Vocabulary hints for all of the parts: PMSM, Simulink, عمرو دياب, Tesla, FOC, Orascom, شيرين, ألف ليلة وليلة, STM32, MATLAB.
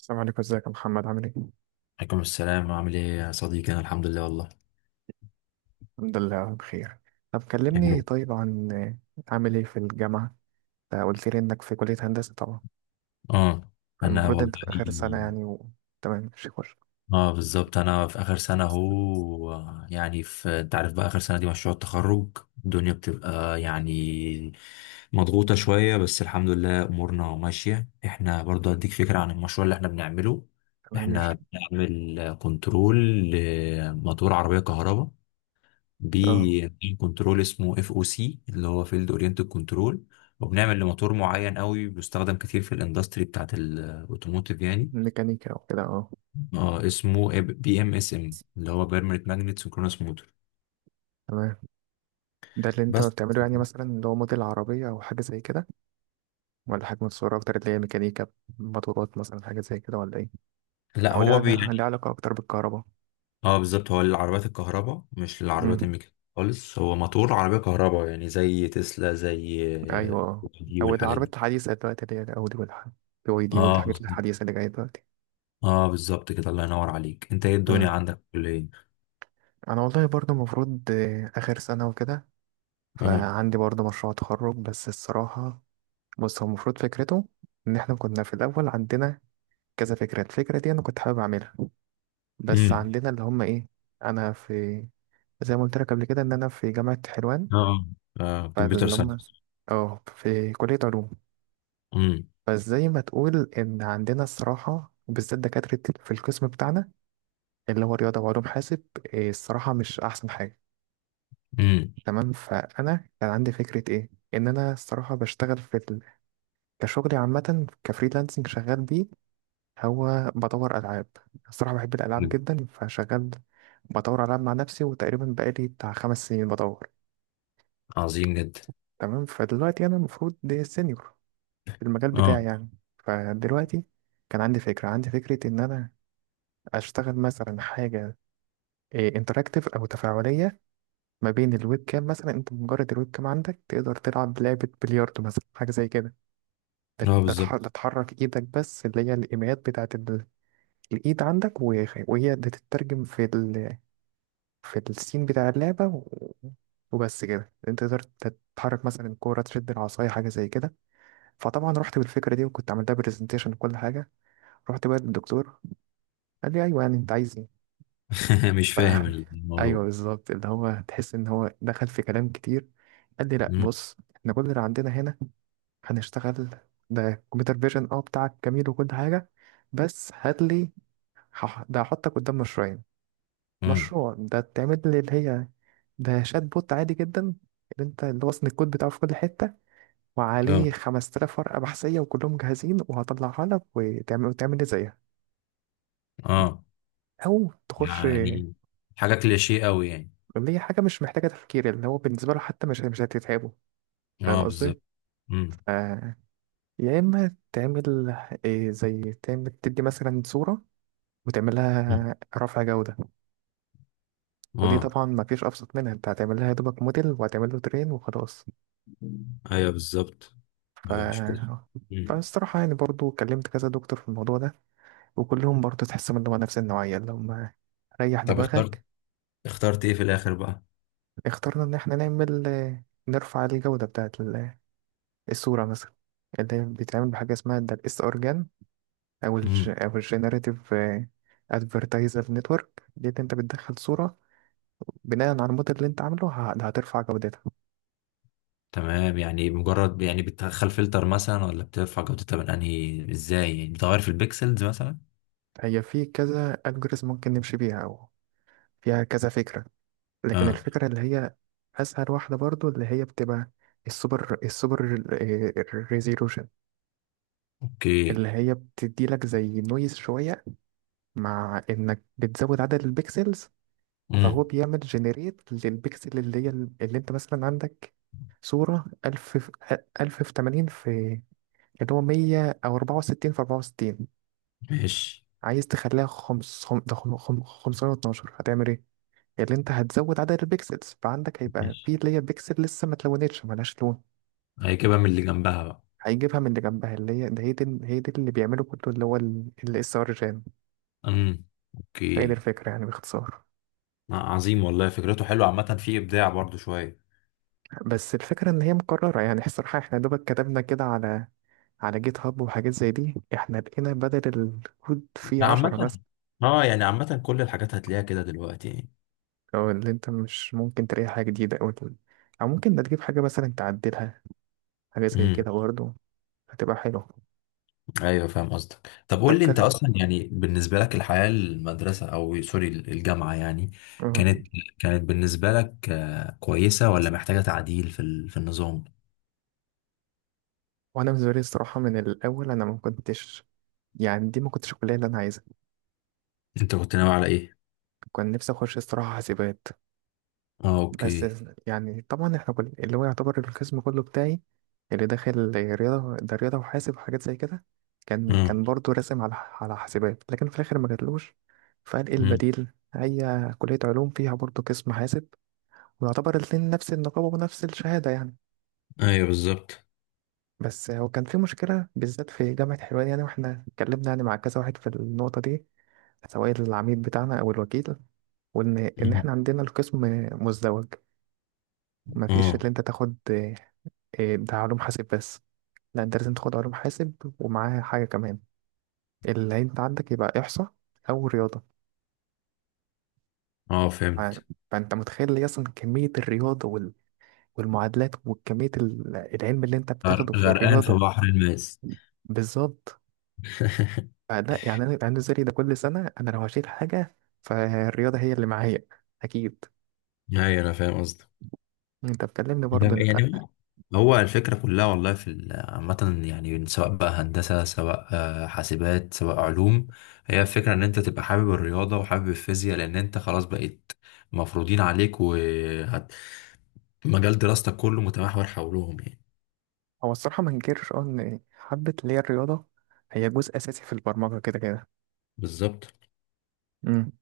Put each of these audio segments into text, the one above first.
السلام عليكم، ازيك يا محمد؟ عامل ايه؟ عليكم السلام، عامل ايه يا صديقي؟ انا الحمد لله والله. الحمد لله بخير. طب يا كلمني رب. طيب عن عامل ايه في الجامعة؟ انت قلت لي انك في كلية هندسة طبعا، اه. انا فالمفروض والله. انت في آخر سنة يعني و... تمام ماشي خش. اه بالظبط، انا في اخر سنه اهو. يعني في، انت عارف بقى، اخر سنه دي مشروع التخرج. الدنيا بتبقى يعني مضغوطه شويه، بس الحمد لله امورنا ماشيه. احنا برضه هديك فكره عن المشروع اللي احنا بنعمله. تمام ماشي. احنا بنعمل كنترول لموتور عربيه كهرباء. اه بي كنترول اسمه اف او سي، اللي هو فيلد اورينتد كنترول. وبنعمل لموتور معين قوي بيستخدم كتير في الاندستري بتاعت الاوتوموتيف يعني. ميكانيكا وكده اه. اه، اسمه بي ام اس ام، اللي هو بيرمننت ماجنت سينكرونس موتور. تمام. ده اللي انت بس. بتعمله يعني؟ مثلا اللي هو موديل عربية او حاجة زي كده؟ ولا حاجة متصورة اكتر اللي هي ميكانيكا، موتورات مثلا، حاجة زي كده ولا ايه؟ لا، او ليها هو ليها يعني. علاقة اكتر بالكهرباء؟ اه بالظبط، هو للعربيات الكهرباء مش للعربيات امم. الميكانيكية خالص. هو موتور عربية كهرباء، يعني زي تسلا، زي ايوه اه. دي او والحاجات دي. العربيات الحديثة دلوقتي اللي هي الاودي والحاجات، بي واي دي اه والحاجات بالظبط. الحديثة اللي جاية دلوقتي. اه بالظبط كده، الله ينور عليك. انت ايه الدنيا آه. عندك في الكلية؟ انا والله برضه المفروض اخر سنه وكده، اه. فعندي برضه مشروع تخرج بس الصراحه. بص، هو المفروض فكرته ان احنا كنا في الاول عندنا كذا فكره، الفكره دي انا كنت حابب اعملها، بس امم. عندنا اللي هم ايه. انا في، زي ما قلت لك قبل كده، ان انا في جامعه حلوان، اه. اه، كمبيوتر فاللي ساينس. هم اه، في كليه علوم. امم. فازاي ما تقول ان عندنا الصراحه وبالذات دكاتره في القسم بتاعنا اللي هو رياضه وعلوم حاسب، الصراحه مش احسن حاجه. امم. تمام. فانا كان عندي فكره ايه، ان انا الصراحه بشتغل في ال... كشغلي عامه كفريلانسنج شغال بيه، هو بدور العاب. الصراحه بحب الالعاب جدا، فشغال بدور العاب مع نفسي، وتقريبا بقالي بتاع خمس سنين بدور. عظيم جدا. تمام. فدلوقتي انا المفروض دي سينيور في المجال بتاعي اه. يعني. فدلوقتي كان عندي فكره ان انا اشتغل مثلا حاجه انتراكتيف او تفاعليه، ما بين الويب كام، مثلا انت مجرد الويب كام عندك تقدر تلعب لعبه بلياردو، مثلا حاجه زي كده. ده اه ده تح- ده بالظبط. تحرك ايدك بس، اللي هي الايميات بتاعت ال- الايد عندك، وهي بتترجم في ال... في السين بتاع اللعبة و... وبس كده انت تقدر تتحرك مثلا الكورة، تشد العصاية، حاجة زي كده. فطبعا رحت بالفكرة دي وكنت عملتها برزنتيشن وكل حاجة، رحت بقى للدكتور، قال لي ايوه يعني انت عايز ايه. مش ف... فاهم ايوه الموضوع. بالظبط، اللي هو تحس ان هو دخل في كلام كتير. قال لي لا امم. بص، احنا كل اللي عندنا هنا هنشتغل ده كمبيوتر فيجن، اه بتاعك جميل وكل حاجة، بس هات لي، ده هحطك قدام مشروعين. امم. مشروع ده تعمل لي اللي هي ده شات بوت عادي جدا، اللي انت اللي وصل الكود بتاعه في كل حتة اه. وعليه 5000 ورقة بحثية وكلهم جاهزين وهطلعها لك وتعمل، وتعمل لي زيها، اه، أو تخش. يعني حاجه كليشيه قوي يعني. اللي هي حاجة مش محتاجة تفكير، اللي هو بالنسبة له حتى مش هتتعبه. فاهم اه بالظبط. قصدي؟ امم. ف- يا إما تعمل إيه، زي تعمل تدي مثلا صورة وتعمل لها رفع جودة، ودي اه. طبعا ما فيش أبسط منها، انت هتعمل لها يا دوبك موديل وهتعمل له ترين وخلاص. ايوه بالظبط. مش كده. ف امم. فالصراحة يعني برضو كلمت كذا دكتور في الموضوع ده، وكلهم برضو تحسهم اللي هو نفس النوعية اللي هم ريح طب، اخترت دماغك. اخترت ايه في الاخر بقى؟ اخترنا إن احنا نعمل، نرفع الجودة بتاعت ال- الصورة مثلا، اللي بيتعمل بحاجة اسمها ده الاس ار جان، أو ال امم. أو الجنريتيف ادفرتايزر نتورك دي، اللي انت بتدخل صورة بناء على الموديل اللي انت عامله، هترفع جودتها. تمام، يعني مجرد يعني بتدخل فلتر مثلا، ولا بترفع جودتها من انهي ازاي؟ يعني بتغير في البيكسلز مثلا؟ هي في كذا الجوريزم ممكن نمشي بيها، او فيها كذا فكرة، لكن اه. الفكرة اللي هي اسهل واحدة برضو اللي هي بتبقى السوبر السوبر ريزولوشن، اوكي. اللي هي بتدي لك زي نويز شوية، مع انك بتزود عدد البكسلز. فهو امم. بيعمل جنريت للبكسل اللي هي، اللي انت مثلا عندك صورة 1000 في 1000 في 80 في اللي هو 100، او 64 في 64 ماشي. عايز تخليها 5 512، هتعمل إيه؟ اللي انت هتزود عدد البيكسلز، فعندك هيبقى ماشي، في اللي هي بيكسل لسه ما اتلونتش ملهاش لون. هيجيبها من اللي جنبها بقى. هيجيبها من اللي جنبها، اللي هي ده هي دي هي دي اللي بيعمله كله اللي هو الاس ار جام. امم. هي دي اوكي. الفكره يعني باختصار. عظيم والله، فكرته حلوه، عامه في ابداع برضو شويه. بس الفكره ان هي مكرره يعني، الصراحه احنا يا دوبك كتبنا كده على على جيت هاب وحاجات زي دي، احنا لقينا بدل الكود فيه عشرة عامه. بس. اه يعني، عامه كل الحاجات هتلاقيها كده دلوقتي يعني. او اللي انت مش ممكن تلاقي حاجة جديدة، او او ممكن ده تجيب حاجة مثلا تعدلها، حاجة زي امم. كده برضه هتبقى حلوة. ايوه، فاهم قصدك. طب طب قول لي، انت اصلا يعني بالنسبه لك الحياه المدرسه، او سوري، الجامعه يعني، كلم. كانت كانت بالنسبه لك كويسه، ولا محتاجه تعديل في النظام؟ وانا بالنسبه لي الصراحه من الاول انا ما كنتش، يعني دي ما كنتش الكليه اللي انا عايزها. انت كنت ناوي على ايه؟ كان نفسي اخش الصراحه حاسبات، اه، بس اوكي. يعني طبعا احنا كل اللي هو يعتبر القسم كله بتاعي اللي داخل رياضه، ده رياضه وحاسب وحاجات زي كده. كان اه. كان برضه راسم على على حاسبات، لكن في الاخر ما جاتلوش، فقال ايه امم. البديل، هي كليه علوم فيها برضه قسم حاسب، ويعتبر الاتنين نفس النقابه ونفس الشهاده يعني. ايوه بالظبط. بس هو كان في مشكلة بالذات في جامعة حلوان، يعني واحنا اتكلمنا يعني مع كذا واحد في النقطة دي، سواء العميد بتاعنا أو الوكيل، وإن مم. إحنا عندنا القسم مزدوج، مفيش اه. اللي أنت تاخد ده علوم حاسب بس، لا أنت لازم تاخد علوم حاسب ومعاها حاجة كمان، اللي أنت عندك يبقى إحصاء أو رياضة. اه، ف- فهمت. فأنت متخيل لي أصلا كمية الرياضة والمعادلات وكمية العلم اللي أنت بتاخده في غرقان في الرياضة. بحر الماس. بالظبط. فلا يعني انا يبقى عندي الزري ده كل سنه، انا لو هشيل حاجه فالرياضه هي اللي معايا اكيد. ايوه، انا فاهم قصدك. انت بتكلمني برضه انت. يعني هو هو الفكرة كلها والله عامة يعني، سواء بقى هندسة، سواء حاسبات، سواء علوم. هي الفكرة ان انت تبقى حابب الرياضة وحابب الفيزياء، لان انت خلاص بقيت مفروضين عليك، ومجال دراستك كله متمحور حولهم يعني. هو الصراحه ما انكرش اه ان حبه اللي هي الرياضه هي جزء اساسي في البرمجه كده كده. بالظبط. امم.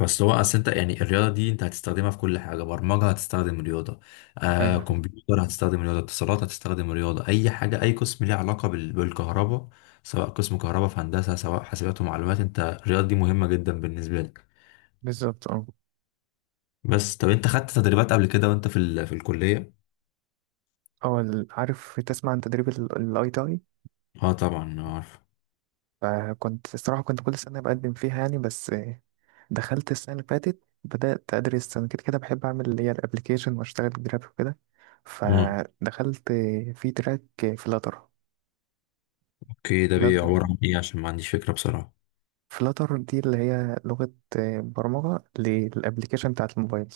بس هو اصل انت يعني، الرياضه دي انت هتستخدمها في كل حاجه. برمجه هتستخدم رياضه، ايوه كمبيوتر هتستخدم رياضه، اتصالات هتستخدم رياضه، اي حاجه، اي قسم ليه علاقه بالكهرباء. سواء قسم كهرباء في هندسه، سواء حاسبات ومعلومات، انت الرياضه دي مهمه جدا بالنسبه لك. بالظبط اه. بس طب، انت خدت تدريبات قبل كده وانت في الكليه؟ اه عارف تسمع عن تدريب الاي تي اي؟ اه طبعا عارف. فكنت الصراحه كنت كل سنه بقدم فيها يعني، بس دخلت السنه اللي فاتت بدات ادرس انا كده كده بحب اعمل اللي هي الابلكيشن واشتغل جرافيك وكده، اه فدخلت في تراك فلاتر. اوكي، ده بيعبر عن ايه؟ عشان ما عنديش فكره بصراحه. فلاتر دي اللي هي لغة برمجة للأبليكيشن بتاعت الموبايل.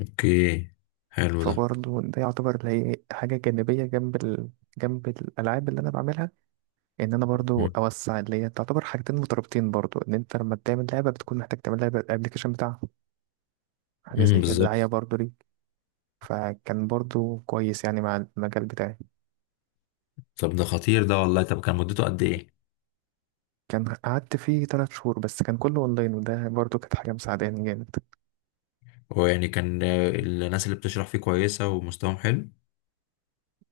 اوكي، حلو ده. فبرضه ده يعتبر اللي هي حاجة جانبية جنب ال... جنب الألعاب اللي أنا بعملها، إن أنا برضه أوسع، اللي هي تعتبر حاجتين مترابطين برضه، إن أنت لما بتعمل لعبة بتكون محتاج تعمل لعبة الأبليكيشن بتاعها، حاجة امم، زي كده بالظبط. دعاية برضه ليك. فكان برضه كويس يعني مع المجال بتاعي. طب ده خطير ده والله. طب كان مدته قد ايه؟ كان قعدت فيه تلات شهور بس، كان كله أونلاين، وده برضه كانت حاجة مساعداني جامد. هو يعني كان، الناس اللي بتشرح فيه كويسة ومستواهم حلو؟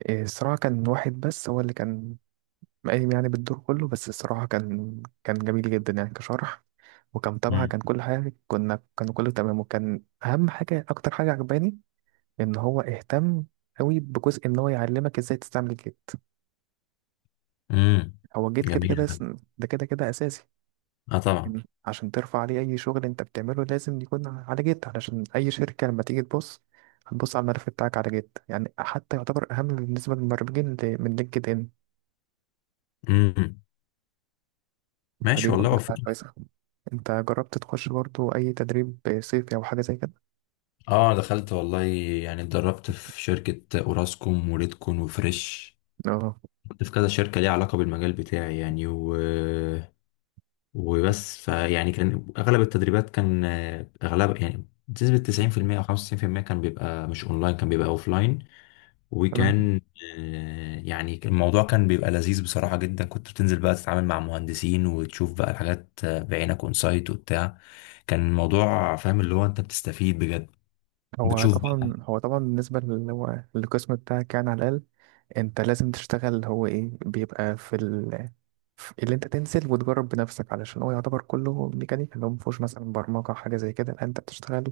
إيه، الصراحة كان واحد بس هو اللي كان قايم يعني بالدور كله، بس الصراحة كان كان جميل جدا يعني كشرح وكمتابعة، امم. كان كل حاجة كنا كان كله تمام، وكان أهم حاجة أكتر حاجة عجباني إن هو اهتم أوي بجزء إن هو يعلمك إزاي تستعمل جيت. امم. هو جيت كده كده جميل ده. ده كده كده أساسي، اه طبعا. إن عشان ترفع عليه أي شغل أنت بتعمله لازم يكون على جيت، علشان أي شركة لما تيجي تبص هتبص على الملف بتاعك على جيت يعني، حتى يعتبر أهم بالنسبة للمبرمجين من لينكد إن. امم. فدي ماشي برضه والله، كانت وفق. حاجة كويسة. انت جربت تخش برضو اي تدريب صيفي او حاجه زي كده؟ اه دخلت والله، يعني اتدربت في شركة اوراسكوم وريدكون وفريش. اه كنت في كذا شركة ليها علاقة بالمجال بتاعي يعني وبس. فيعني كان اغلب التدريبات كان اغلب يعني بنسبة 90% او 95%، كان بيبقى مش اونلاين، كان بيبقى اوفلاين. تمام. وكان يعني الموضوع كان بيبقى لذيذ بصراحة جدا. كنت بتنزل بقى، تتعامل مع مهندسين وتشوف بقى الحاجات بعينك اونسايت وبتاع. كان الموضوع فاهم، اللي هو انت بتستفيد بجد. هو بتشوف بقى. طبعا هو طبعا بالنسبه اللي هو القسم بتاعك يعني، على الاقل انت لازم تشتغل، هو ايه بيبقى في ال... في اللي انت تنزل وتجرب بنفسك، علشان هو يعتبر كله ميكانيكا، اللي هو مفهوش مثلا برمجه حاجه زي كده، لا انت بتشتغل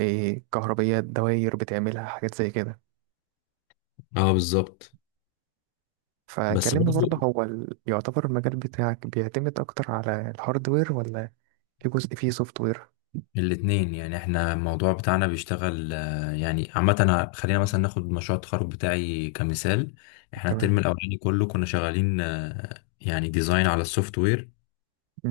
إيه، كهربيات، دواير، بتعملها حاجات زي كده. اه بالظبط. بس فكلمني برضه برضه، هو ال... يعتبر المجال بتاعك بيعتمد اكتر على الهاردوير، ولا في جزء فيه سوفت وير؟ الاتنين يعني. احنا الموضوع بتاعنا بيشتغل يعني عامة. خلينا مثلا ناخد مشروع التخرج بتاعي كمثال. احنا الترم تمام. الأولاني كله كنا شغالين يعني ديزاين على السوفت وير.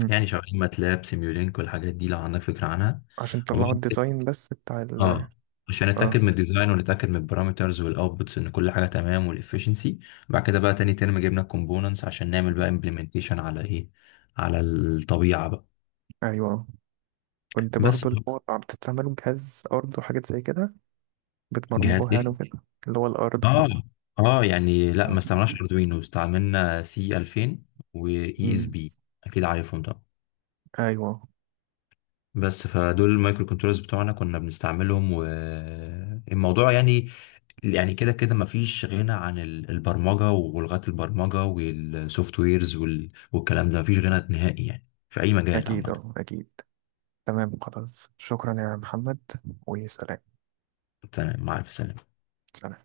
يعني شغالين ماتلاب سيميولينك والحاجات دي، لو عندك فكرة عنها. عشان طلعوا الديزاين بس بتاع ال اه، عشان نتاكد اه. من الديزاين ونتاكد من البارامترز والاوتبوتس ان كل حاجه تمام والافشنسي. بعد كده بقى تاني ترم جبنا الكومبوننتس عشان نعمل بقى امبلمنتيشن على ايه، على الطبيعه بقى. ايوه كنت بس برضو اللي هو بتستعملوا جهاز ارض وحاجات زي كده، جهاز بتبرمجوها يعني ايه؟ وكده اللي هو الارض. اه. اه يعني لا، آه. ما استعملناش اردوينو، استعملنا سي 2000 واي اس مم. بي، اكيد عارفهم طبعا. ايوه. بس فدول المايكرو كنترولرز بتوعنا كنا بنستعملهم، والموضوع يعني، يعني كده كده مفيش غنى البرمجة ولغات البرمجة والسوفت ويرز والكلام ده. مفيش غنى نهائي يعني في أي مجال اكيد عامة. اه اكيد. تمام خلاص شكرا يا محمد، وسلام. أنت مع ألف سلامة. سلام.